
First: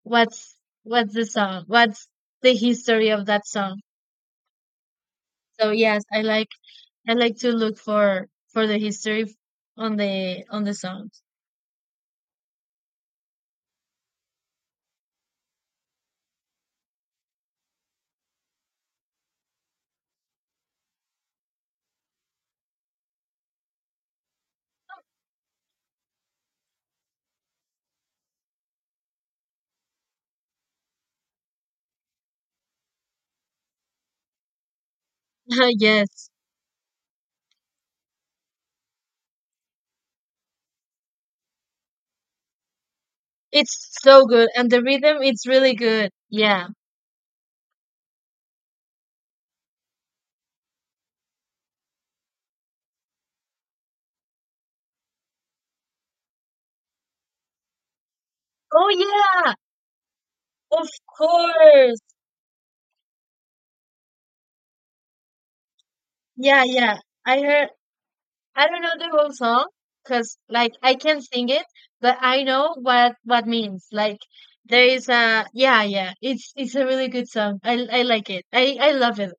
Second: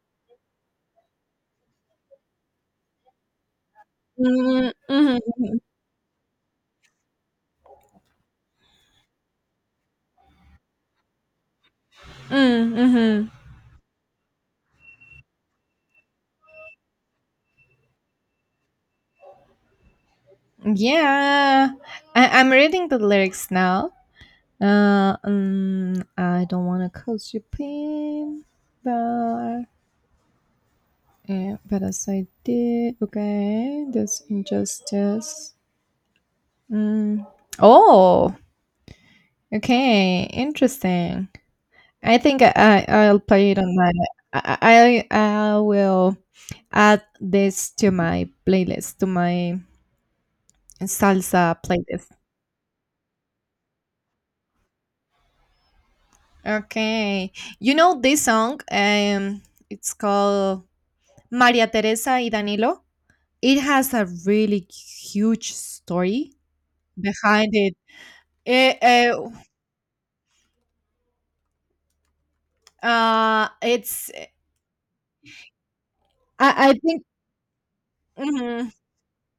what's what's the song, what's the history of that song.
Mhm. Mhm.
So yes, I like, I like to look for, the history, f- on the songs.
Mhm. Mhm. Yeah. I'm reading the lyrics now. I don't want to cause you pain, but yeah, but as I did, okay, this injustice.
[LAUGHS] Yes.
Mm. Oh, okay, interesting. I think I'll play it on
It's
my—
so good and the
I I
rhythm it's
I
really good.
will
Yeah.
add this to my playlist, to my salsa playlist. Okay. You know this song?
Oh yeah.
It's called
Of
Maria
course.
Teresa y Danilo. It has a really huge story
Yeah, yeah. I
behind
heard,
it.
I
It
don't know the whole song, cuz like I can sing it, but I know what means.
it's
Like, there is a yeah, yeah. It's
I
it's a
think.
really good song. I like it.
Mhm.
I love it.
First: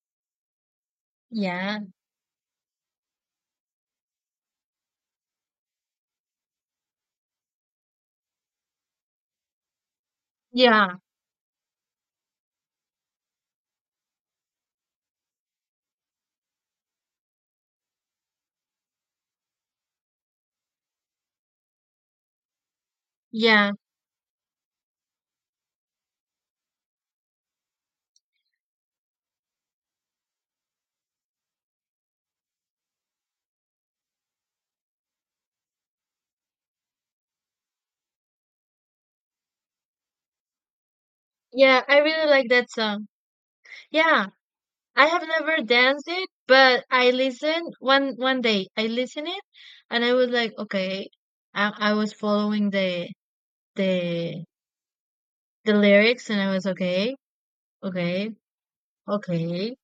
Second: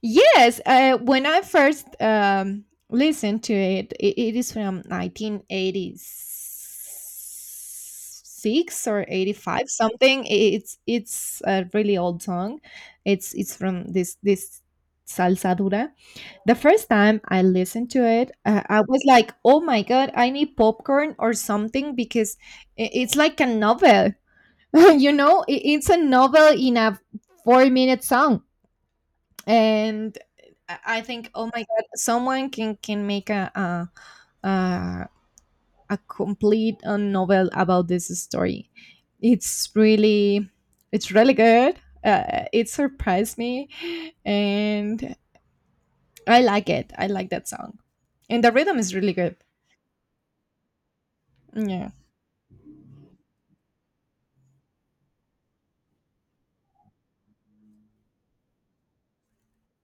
Yes, when I
Yeah.
first listened to it is from 1986, or 85 something. It's
Yeah.
it's a really old song. It's from this salsa dura. The first time I listened to it, I was like, "Oh my god, I need popcorn or something because it's like a
Yeah.
novel." [LAUGHS] You know, it's a novel in a 4-minute song, and I think, oh my god, someone can make a complete, novel about this story. It's really it's really good.
Yeah, I really like
It
that song.
surprised me,
Yeah.
and
I have never danced it,
I like
but
it. I
I
like that
listened
song,
one
and the
day.
rhythm
I
is really
listened
good.
it, and I was like, okay. I,
Yeah.
I was following the the lyrics, and I was okay, okay, okay.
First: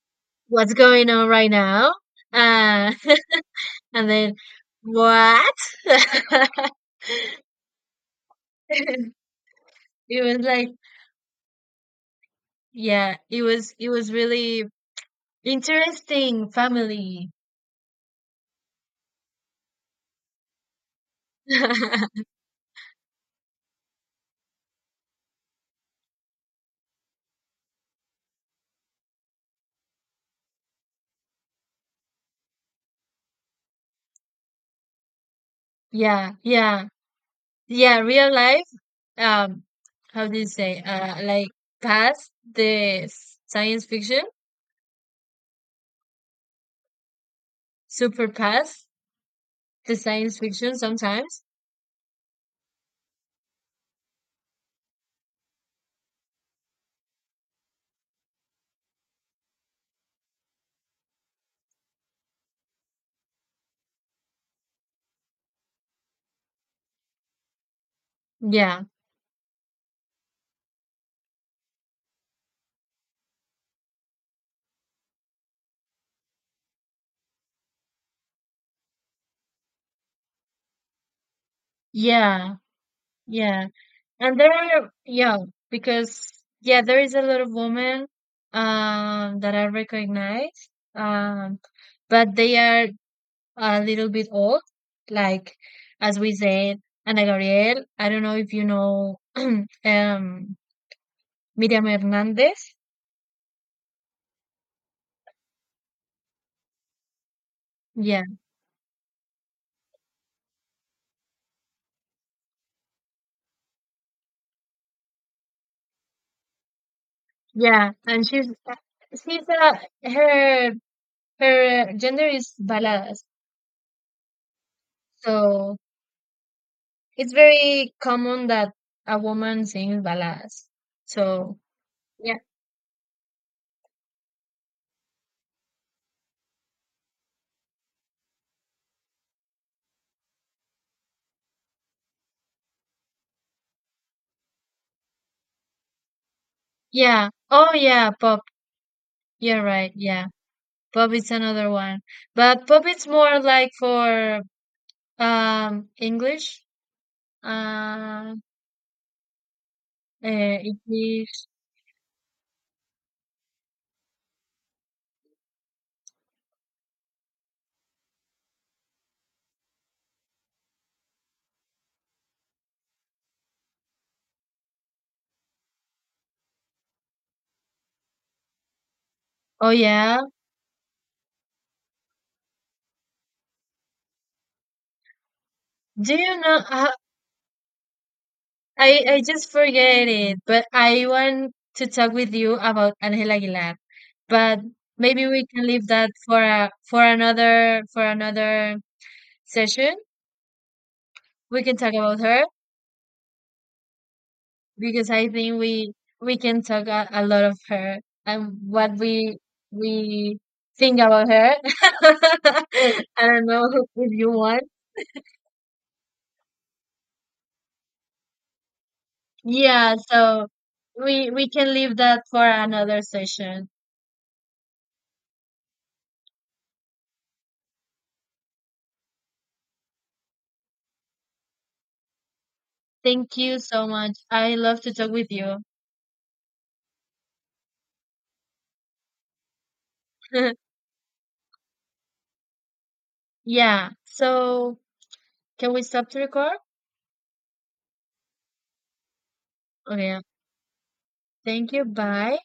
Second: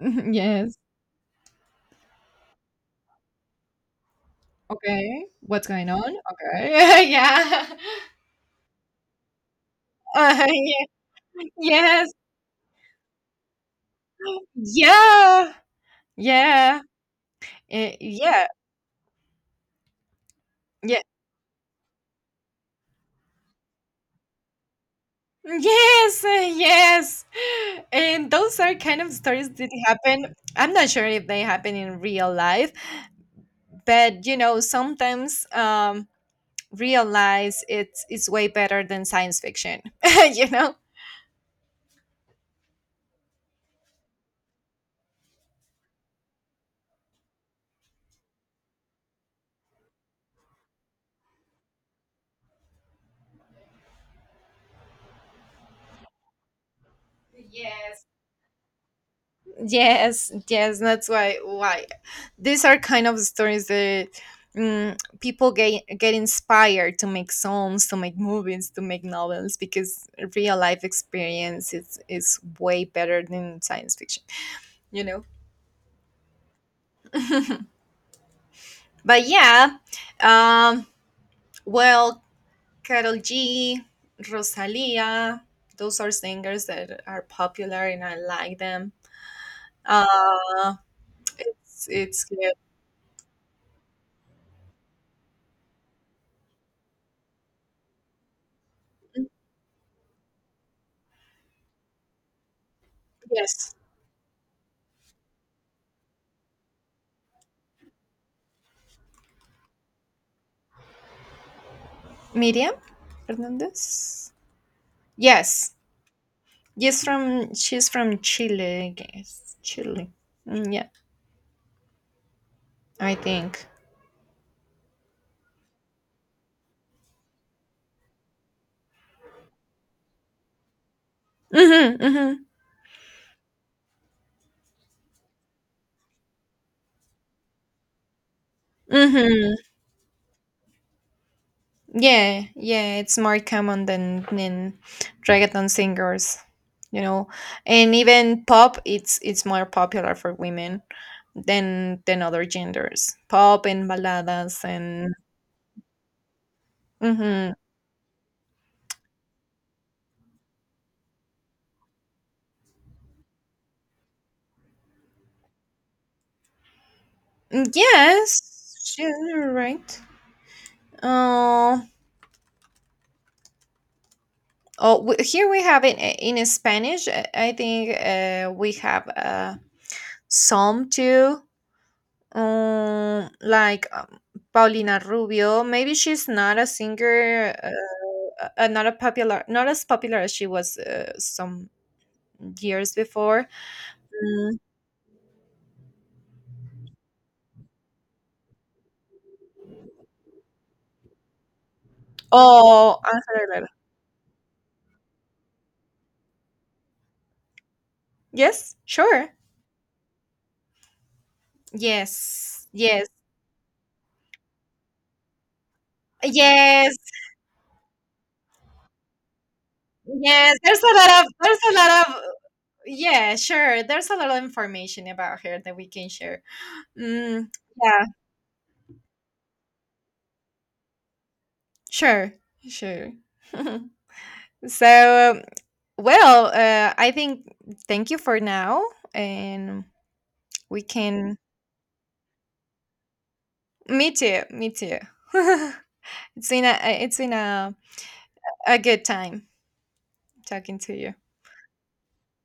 [LAUGHS]
What's
Yes.
going on right now? Uh, [LAUGHS] and then
Okay.
what?
What's going on?
[LAUGHS]
Okay. [LAUGHS] Yeah.
It was like,
Yeah. Yes.
yeah, it was really
Yeah.
interesting.
Yeah.
Family.
Eh, yeah. Yeah.
[LAUGHS]
Yes, yes. And those are kind of stories that happen. I'm not sure if they happen in real life, but you know, sometimes
Yeah, yeah,
real life,
yeah.
it's
Real
way
life,
better than science
um
fiction,
how
[LAUGHS]
do you
you know?
say, like, past the s- science fiction, super past the science fiction sometimes.
Yes, yes, that's why these are kind of stories that, people get inspired to make songs, to make movies, to
Yeah,
make novels, because real life experience is way better than science fiction, you know. But yeah, um, well,
yeah,
Carol
yeah,
G,
and there are, yeah,
Rosalia— those are
because
singers
yeah, there
that
is a
are
lot of
popular, and
women,
I like them.
that I recognize,
Uh,
um,
it's
but
good.
they are a little bit old, like as we said Ana Gabriel, I don't know if you know, [CLEARS THROAT] um, Miriam Hernandez,
Yes.
yeah.
Miriam Hernandez. Yes, yes, from she's
Yeah,
from
and she's
Chile, I
she's
guess. Chile.
her
Mm, yeah,
her gender is
I
baladas,
think.
so it's very common that a woman sings baladas. So
Mhm, mhm,
yeah,
mhm. Yeah, yeah. It's more common than reggaeton singers, you know,
yeah, oh
and
yeah, pop.
even pop. It's
You're
more
right.
popular
Yeah,
for women
pop is another one,
than other
but pop is
genders.
more
Pop
like
and
for,
baladas and.
um, English,
Mm-hmm.
uh, English.
Yes, you're right. Oh, Oh, here we have it in Spanish. I think we have
Oh yeah.
some too, like Paulina Rubio. Maybe
Do
she's
you
not a
know?
singer, not a
I
popular,
just
not as
forget
popular as
it,
she
but
was
I want
some
to talk with you
years
about Angela
before.
Aguilar.
Mm.
But maybe we can leave that for a, for another, session. We can talk about her,
Oh, Ángel Aguilar.
because I think, we can talk a lot of her, and
Yes,
what
sure,
we, we think about her. [LAUGHS]
yes, yes,
I don't know if you want.
yes,
Yeah, so
yes. There's a lot of—
we
there's
can
a
leave
lot of—
that for another
yeah,
session.
sure. There's a lot of information about her that we can share. Mm, yeah, sure, sure.
Thank you
[LAUGHS]
so much. I love to talk with
So,
you.
well, I think thank you for now, and
[LAUGHS]
we can.
Yeah.
Me too. Me
So
too.
can
[LAUGHS]
we stop to record?
It's been a good time
Oh yeah.
talking to you.
Thank you. Bye.